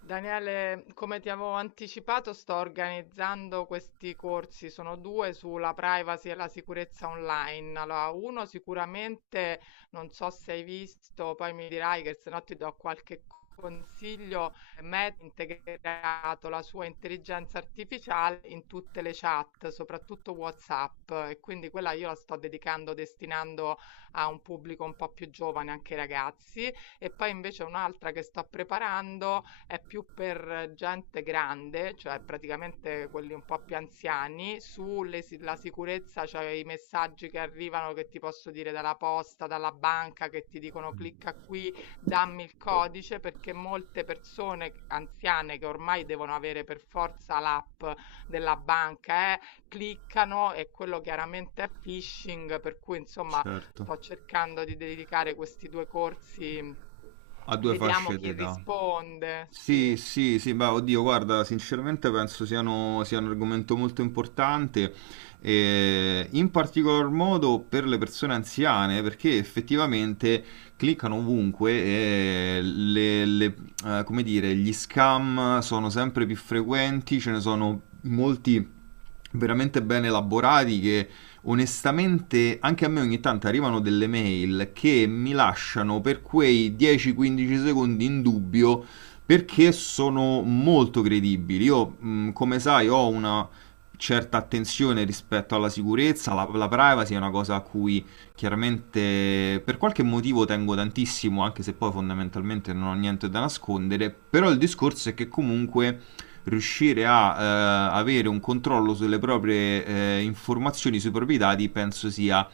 Daniele, come ti avevo anticipato, sto organizzando questi corsi, sono due sulla privacy e la sicurezza online. Allora, uno sicuramente, non so se hai visto, poi mi dirai che se no ti do qualche consiglio. Meta ha integrato la sua intelligenza artificiale in tutte le chat, soprattutto WhatsApp, e quindi quella io la sto dedicando, destinando a un pubblico un po' più giovane, anche ai ragazzi. E poi invece un'altra che sto preparando è più per gente grande, cioè praticamente quelli un po' più anziani, sulle si la sicurezza, cioè i messaggi che arrivano che ti posso dire dalla posta, dalla banca, che ti dicono clicca qui, dammi il codice, perché molte persone anziane che ormai devono avere per forza l'app della banca, cliccano e quello chiaramente è phishing, per cui insomma Certo. sto cercando di dedicare questi due corsi, Ha due vediamo fasce chi d'età. risponde, sì. Sì, sì, sì, beh, oddio, guarda, sinceramente penso siano- sia un argomento molto importante, in particolar modo per le persone anziane, perché effettivamente cliccano ovunque e le- come dire, gli scam sono sempre più frequenti, ce ne sono molti veramente ben elaborati che onestamente anche a me ogni tanto arrivano delle mail che mi lasciano per quei 10-15 secondi in dubbio perché sono molto credibili. Io, come sai, ho una certa attenzione rispetto alla sicurezza, la privacy è una cosa a cui chiaramente per qualche motivo tengo tantissimo, anche se poi fondamentalmente non ho niente da nascondere, però il discorso è che comunque riuscire a avere un controllo sulle proprie informazioni, sui propri dati, penso sia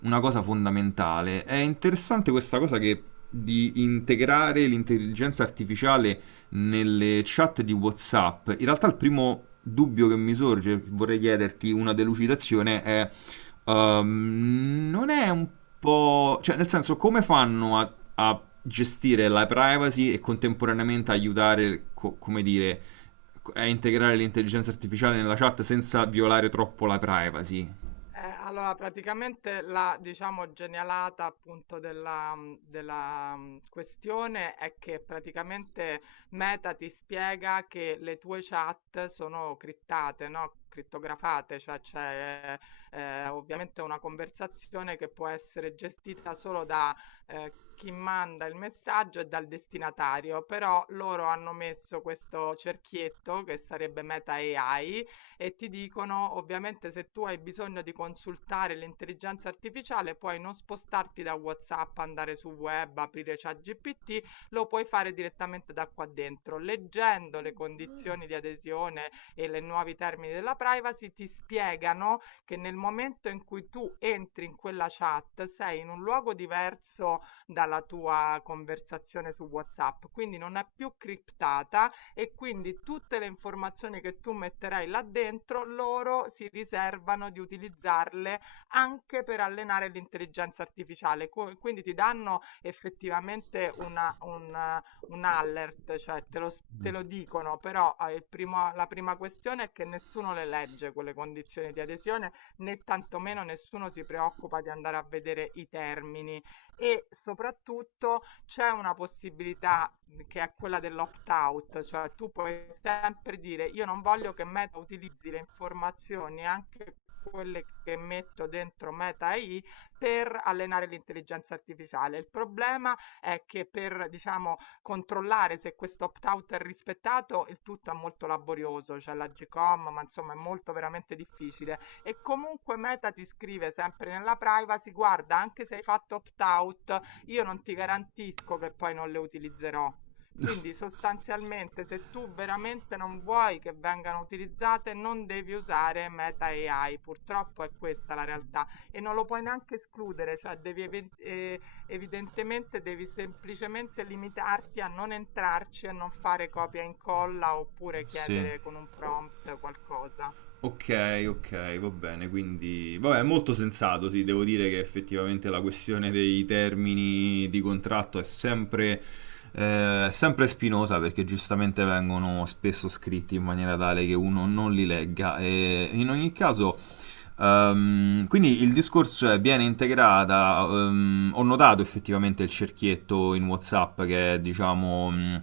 una cosa fondamentale. È interessante questa cosa che di integrare l'intelligenza artificiale nelle chat di WhatsApp. In realtà il primo dubbio che mi sorge, vorrei chiederti una delucidazione, è non è un po'... cioè nel senso come fanno a gestire la privacy e contemporaneamente aiutare, co- come dire, a integrare l'intelligenza artificiale nella chat senza violare troppo la privacy? Allora praticamente la, diciamo, genialata appunto della questione è che praticamente Meta ti spiega che le tue chat sono criptate, no? Crittografate, cioè c'è ovviamente una conversazione che può essere gestita solo da chi manda il messaggio e dal destinatario, però loro hanno messo questo cerchietto che sarebbe Meta AI e ti dicono ovviamente se tu hai bisogno di consultare l'intelligenza artificiale puoi non spostarti da WhatsApp, andare su web, aprire ChatGPT, lo puoi fare direttamente da qua dentro. Leggendo le condizioni di adesione e i nuovi termini della privacy ti spiegano che nel momento in cui tu entri in quella chat sei in un luogo diverso dalla tua conversazione su WhatsApp, quindi non è più criptata e quindi tutte le informazioni che tu metterai là dentro, loro si riservano di utilizzarle anche per allenare l'intelligenza artificiale. Quindi ti danno effettivamente una, un alert, cioè te lo spiegano te lo dicono, però la prima questione è che nessuno le legge quelle condizioni di adesione, né tantomeno nessuno si preoccupa di andare a vedere i termini e soprattutto c'è una possibilità che è quella dell'opt-out, cioè tu puoi sempre dire io non voglio che Meta utilizzi le informazioni, anche quelle che metto dentro Meta AI per allenare l'intelligenza artificiale. Il problema è che per, diciamo, controllare se questo opt-out è rispettato, il tutto è molto laborioso, c'è cioè la GCOM, ma insomma è molto veramente difficile e comunque Meta ti scrive sempre nella privacy, guarda, anche se hai fatto opt-out, io non ti garantisco che poi non le utilizzerò. Quindi sostanzialmente se tu veramente non vuoi che vengano utilizzate, non devi usare Meta AI. Purtroppo è questa la realtà e non lo puoi neanche escludere, cioè evidentemente devi semplicemente limitarti a non entrarci e non fare copia e incolla oppure Sì. chiedere con un prompt qualcosa. Ok, ok, va bene, quindi... Vabbè, è molto sensato, sì, devo dire che effettivamente la questione dei termini di contratto è sempre, sempre spinosa perché giustamente vengono spesso scritti in maniera tale che uno non li legga e in ogni caso... Quindi il discorso è viene integrata, ho notato effettivamente il cerchietto in WhatsApp che è, diciamo, mh,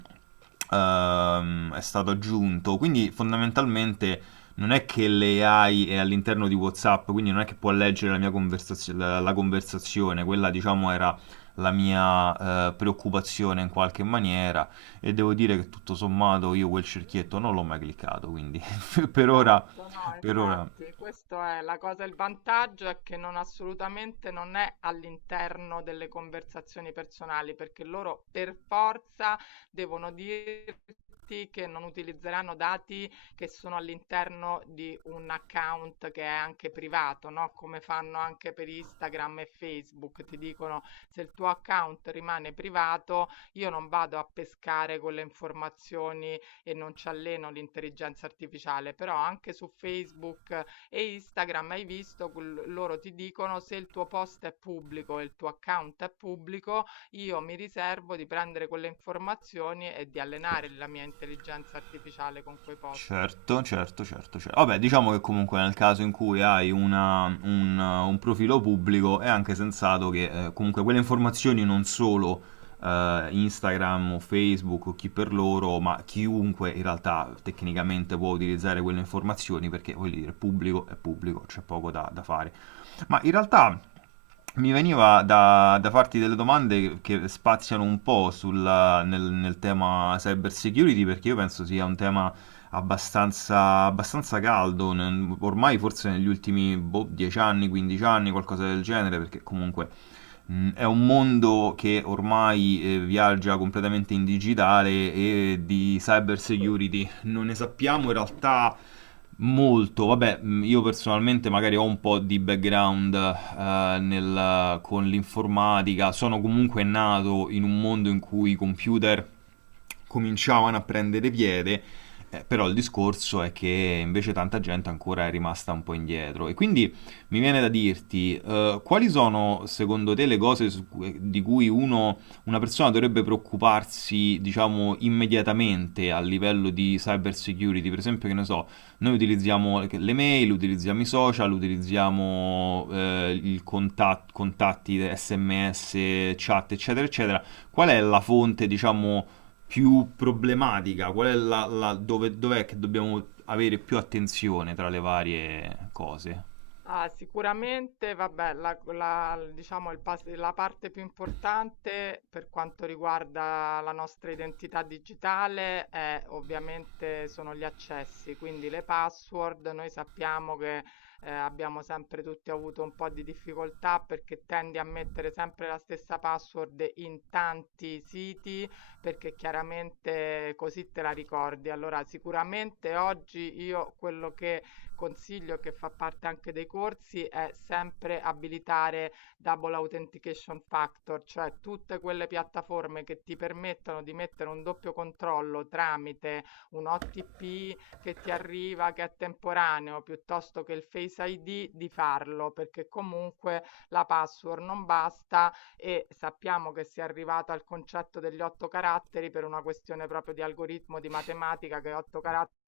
ehm, è stato aggiunto, quindi fondamentalmente non è che l'AI è all'interno di WhatsApp, quindi non è che può leggere la mia conversazio- la conversazione, quella diciamo era la mia preoccupazione in qualche maniera e devo dire che tutto sommato io quel cerchietto non l'ho mai cliccato, quindi per ora, Esatto, no, per ora, infatti, questo è la cosa, il vantaggio è che non assolutamente non è all'interno delle conversazioni personali, perché loro per forza devono dirti che non utilizzeranno dati che sono all'interno di un account che è anche privato, no? Come fanno anche per Instagram e Facebook, ti dicono se il tuo account rimane privato, io non vado a pescare con le informazioni e non ci alleno l'intelligenza artificiale, però anche su Facebook e Instagram hai visto, loro ti dicono se il tuo post è pubblico e il tuo account è pubblico, io mi riservo di prendere quelle informazioni e di allenare certo. la mia intelligenza artificiale con quei post. Certo, certo, certo, certo. Vabbè, diciamo che comunque nel caso in cui hai una- un profilo pubblico è anche sensato che comunque quelle informazioni non solo Instagram o Facebook o chi per loro, ma chiunque in realtà tecnicamente può utilizzare quelle informazioni perché voglio dire, pubblico è pubblico, c'è poco da fare. Ma in realtà mi veniva da farti delle domande che spaziano un po' sulla- nel, nel tema cyber security perché io penso sia un tema abbastanza, abbastanza caldo, n- ormai forse negli ultimi boh, 10 anni, 15 anni, qualcosa del genere, perché comunque è un mondo che ormai viaggia completamente in digitale e di cyber security non ne sappiamo in realtà molto, vabbè, io personalmente magari ho un po' di background nel- con l'informatica, sono comunque nato in un mondo in cui i computer cominciavano a prendere piede, però il discorso è che invece tanta gente ancora è rimasta un po' indietro. E quindi mi viene da dirti, quali sono secondo te le cose su cui- di cui uno, una persona dovrebbe preoccuparsi, diciamo, immediatamente a livello di cyber security? Per esempio, che ne so noi utilizziamo le mail, utilizziamo i social, utilizziamo il contat- contatti, SMS, chat, eccetera, eccetera. Qual è la fonte, diciamo, più problematica? Qual è la, la- dove, dov'è che dobbiamo avere più attenzione tra le varie cose? Ah, sicuramente, vabbè, diciamo la parte più importante per quanto riguarda la nostra identità digitale è ovviamente sono gli accessi, quindi le password. Noi sappiamo che abbiamo sempre tutti avuto un po' di difficoltà perché tendi a mettere sempre la stessa password in tanti siti perché chiaramente così te la ricordi. Allora, sicuramente oggi io quello che consiglio che fa parte anche dei corsi è sempre abilitare Double Authentication Factor, cioè tutte quelle piattaforme che ti permettono di mettere un doppio controllo tramite un OTP che ti arriva, che è temporaneo, piuttosto che il Face ID, di farlo, perché comunque la password non basta e sappiamo che si è arrivato al concetto degli otto caratteri per una questione proprio di algoritmo di matematica che otto caratteri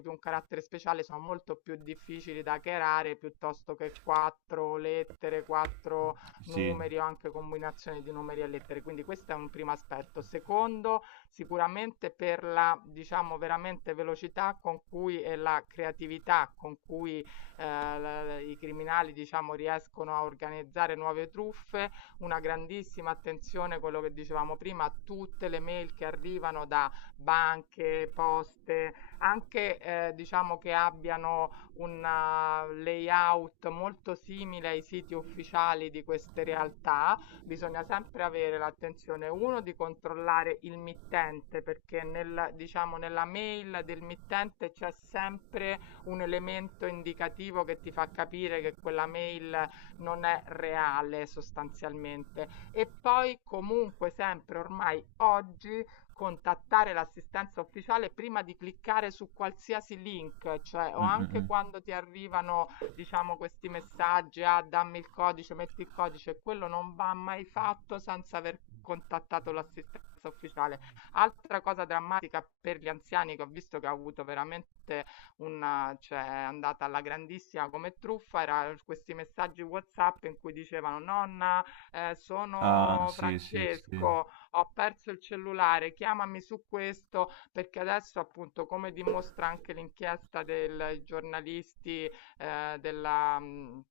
più un carattere speciale sono molto più difficili da chiarare piuttosto che quattro lettere, quattro Sì. numeri o anche combinazioni di numeri e lettere. Quindi questo è un primo aspetto. Secondo, sicuramente per la diciamo veramente velocità con cui e la creatività con cui i criminali diciamo riescono a organizzare nuove truffe una grandissima attenzione, quello che dicevamo prima, a tutte le mail che arrivano da banche, poste, anche diciamo che abbiano un layout molto simile ai siti ufficiali di queste realtà, bisogna sempre avere l'attenzione, uno, di controllare il mittente, perché nel, diciamo, nella mail del mittente c'è sempre un elemento indicativo che ti fa capire che quella mail non è reale sostanzialmente. E poi comunque sempre ormai oggi contattare l'assistenza ufficiale prima di cliccare su qualsiasi link, cioè o Mm, mm, anche mm. quando ti arrivano, diciamo, questi messaggi, ah, dammi il codice, metti il codice, quello non va mai fatto senza aver contattato l'assistenza ufficiale. Altra cosa drammatica per gli anziani che ho visto che ha avuto veramente una cioè è andata alla grandissima come truffa, era questi messaggi WhatsApp in cui dicevano: "Nonna, Ah, sono sì, sì, sì. Francesco, ho perso il cellulare, chiamami su questo", perché adesso appunto, come dimostra anche l'inchiesta del giornalisti eh, della, mh,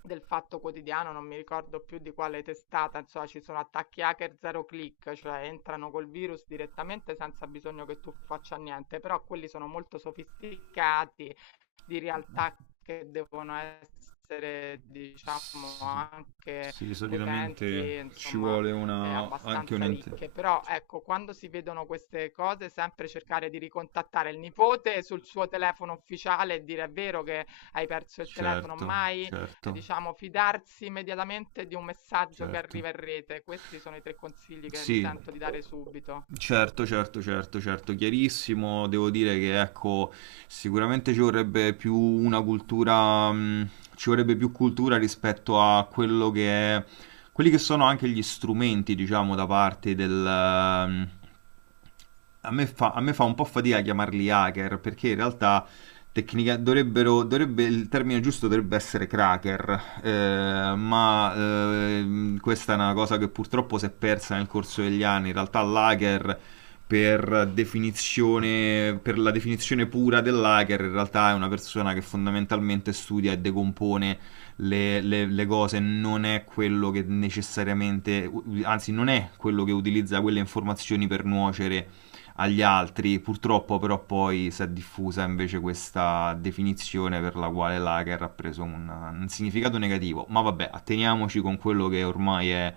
del Fatto Quotidiano, non mi ricordo più di quale testata, insomma ci sono attacchi hacker zero click, cioè entrano col virus direttamente senza bisogno che tu faccia niente, però quelli sono molto sofisticati di realtà che devono essere, diciamo, S- anche sì, solitamente potenti, ci insomma, vuole una... anche un... abbastanza int- ricche. Però ecco, quando si vedono queste cose, sempre cercare di ricontattare il nipote sul suo telefono ufficiale e dire è vero che hai perso il telefono, Certo, mai, certo, diciamo, fidarsi immediatamente di un messaggio che certo. arriva in rete. Questi sono i tre consigli che mi Sì, sento di dare subito. certo, certo, certo, certo, chiarissimo. Devo dire che ecco, sicuramente ci vorrebbe più una cultura, ci vorrebbe più cultura rispetto a quello che è, quelli che sono anche gli strumenti, diciamo, da parte del, a me fa un po' fatica chiamarli hacker, perché in realtà tecnica, dovrebbero, dovrebbe, il termine giusto dovrebbe essere cracker, ma questa è una cosa che purtroppo si è persa nel corso degli anni. In realtà l'hacker, per definizione, per la definizione pura dell'hacker, in realtà è una persona che fondamentalmente studia e decompone le cose, non è quello che necessariamente, anzi non è quello che utilizza quelle informazioni per nuocere agli altri. Purtroppo però poi si è diffusa invece questa definizione per la quale lager ha preso un significato negativo. Ma vabbè, atteniamoci con quello che ormai è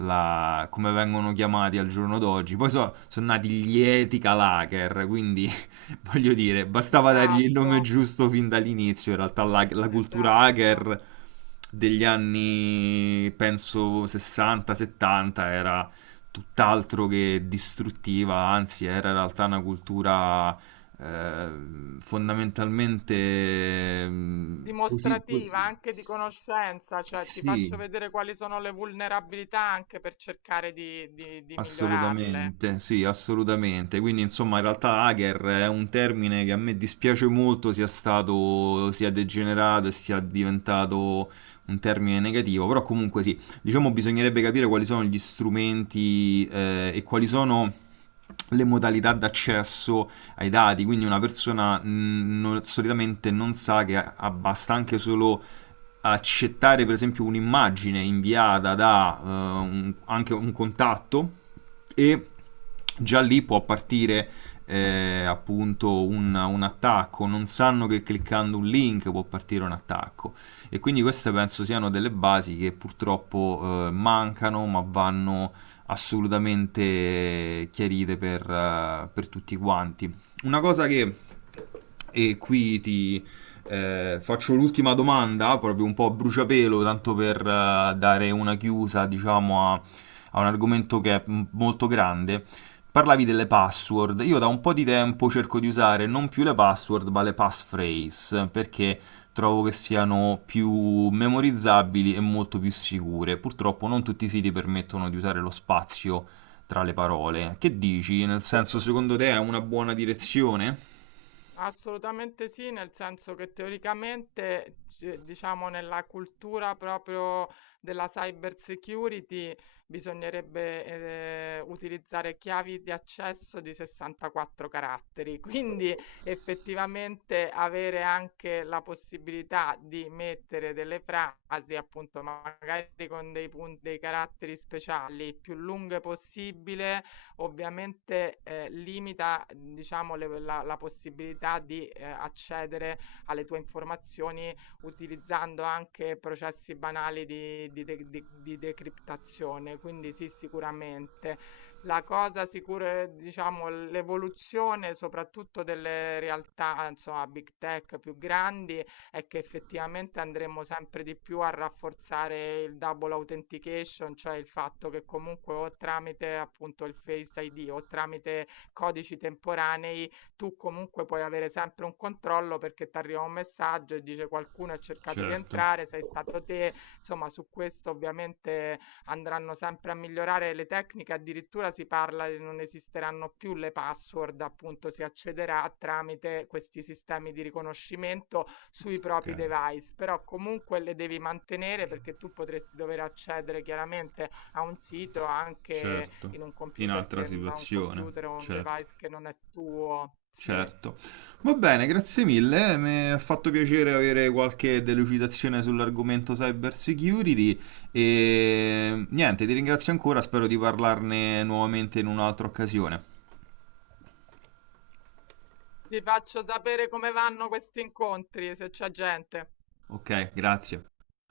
la- come vengono chiamati al giorno d'oggi. Poi so- sono nati gli Etica Lager, quindi voglio dire, bastava dargli il Esatto, nome giusto fin dall'inizio. In realtà la cultura esatto. hacker degli anni, penso, 60-70 era tutt'altro che distruttiva, anzi era in realtà una cultura fondamentalmente posi- pos- Dimostrativa anche di conoscenza, cioè ti sì, faccio vedere quali sono le vulnerabilità anche per cercare di, di migliorarle. assolutamente, sì, Mm. assolutamente. Quindi, insomma, in realtà hacker è un termine che a me dispiace molto sia stato, sia degenerato e sia diventato un termine negativo, però comunque sì, diciamo bisognerebbe capire quali sono gli strumenti e quali sono le modalità d'accesso ai dati, quindi una persona non- solitamente non sa che ha- ha- basta anche solo accettare per esempio un'immagine inviata da un- anche un contatto e già lì può partire appunto un attacco, non sanno che cliccando un link può partire un attacco e quindi queste penso siano delle basi che purtroppo mancano ma vanno assolutamente chiarite per tutti quanti. Una cosa che, e qui ti, faccio l'ultima domanda, proprio un po' a bruciapelo, tanto per dare una chiusa, diciamo, a, a un argomento che è m- molto grande. Parlavi delle password. Io da un po' di tempo cerco di usare non più le password, ma le passphrase, perché trovo che siano più memorizzabili e molto più sicure. Purtroppo non tutti i siti permettono di usare lo spazio tra le parole. Che dici? Nel senso, secondo te è una buona direzione? Assolutamente sì, nel senso che teoricamente, diciamo, nella cultura proprio della cyber security bisognerebbe utilizzare chiavi di accesso di 64 caratteri, quindi effettivamente avere anche la possibilità di mettere delle frasi, appunto, magari con dei punti, dei caratteri speciali il più lunghe possibile ovviamente limita, diciamo, la, la possibilità di accedere alle tue informazioni utilizzando anche processi banali di decriptazione. Quindi sì, sicuramente. La cosa sicura, è, diciamo, l'evoluzione soprattutto delle realtà, insomma, big tech più grandi è che effettivamente andremo sempre di più a rafforzare il double authentication, cioè il fatto che comunque o tramite appunto il Face ID o tramite codici temporanei tu comunque puoi avere sempre un controllo perché ti arriva un messaggio e dice qualcuno ha cercato di Certo. entrare, sei stato te, insomma su questo ovviamente andranno sempre a migliorare le tecniche, addirittura si parla che non esisteranno più le password, appunto si accederà tramite questi sistemi di riconoscimento sui Ok. propri device, però comunque le devi mantenere perché tu potresti dover accedere chiaramente a un sito anche Certo, in un in computer altra che da un computer situazione, o un certo, device che non è tuo. Sì. certo. Va bene, grazie mille, mi ha fatto piacere avere qualche delucidazione sull'argomento cyber security e niente, ti ringrazio ancora, spero di parlarne nuovamente in un'altra occasione. Ti faccio sapere come vanno questi incontri, se c'è gente. Ok, grazie.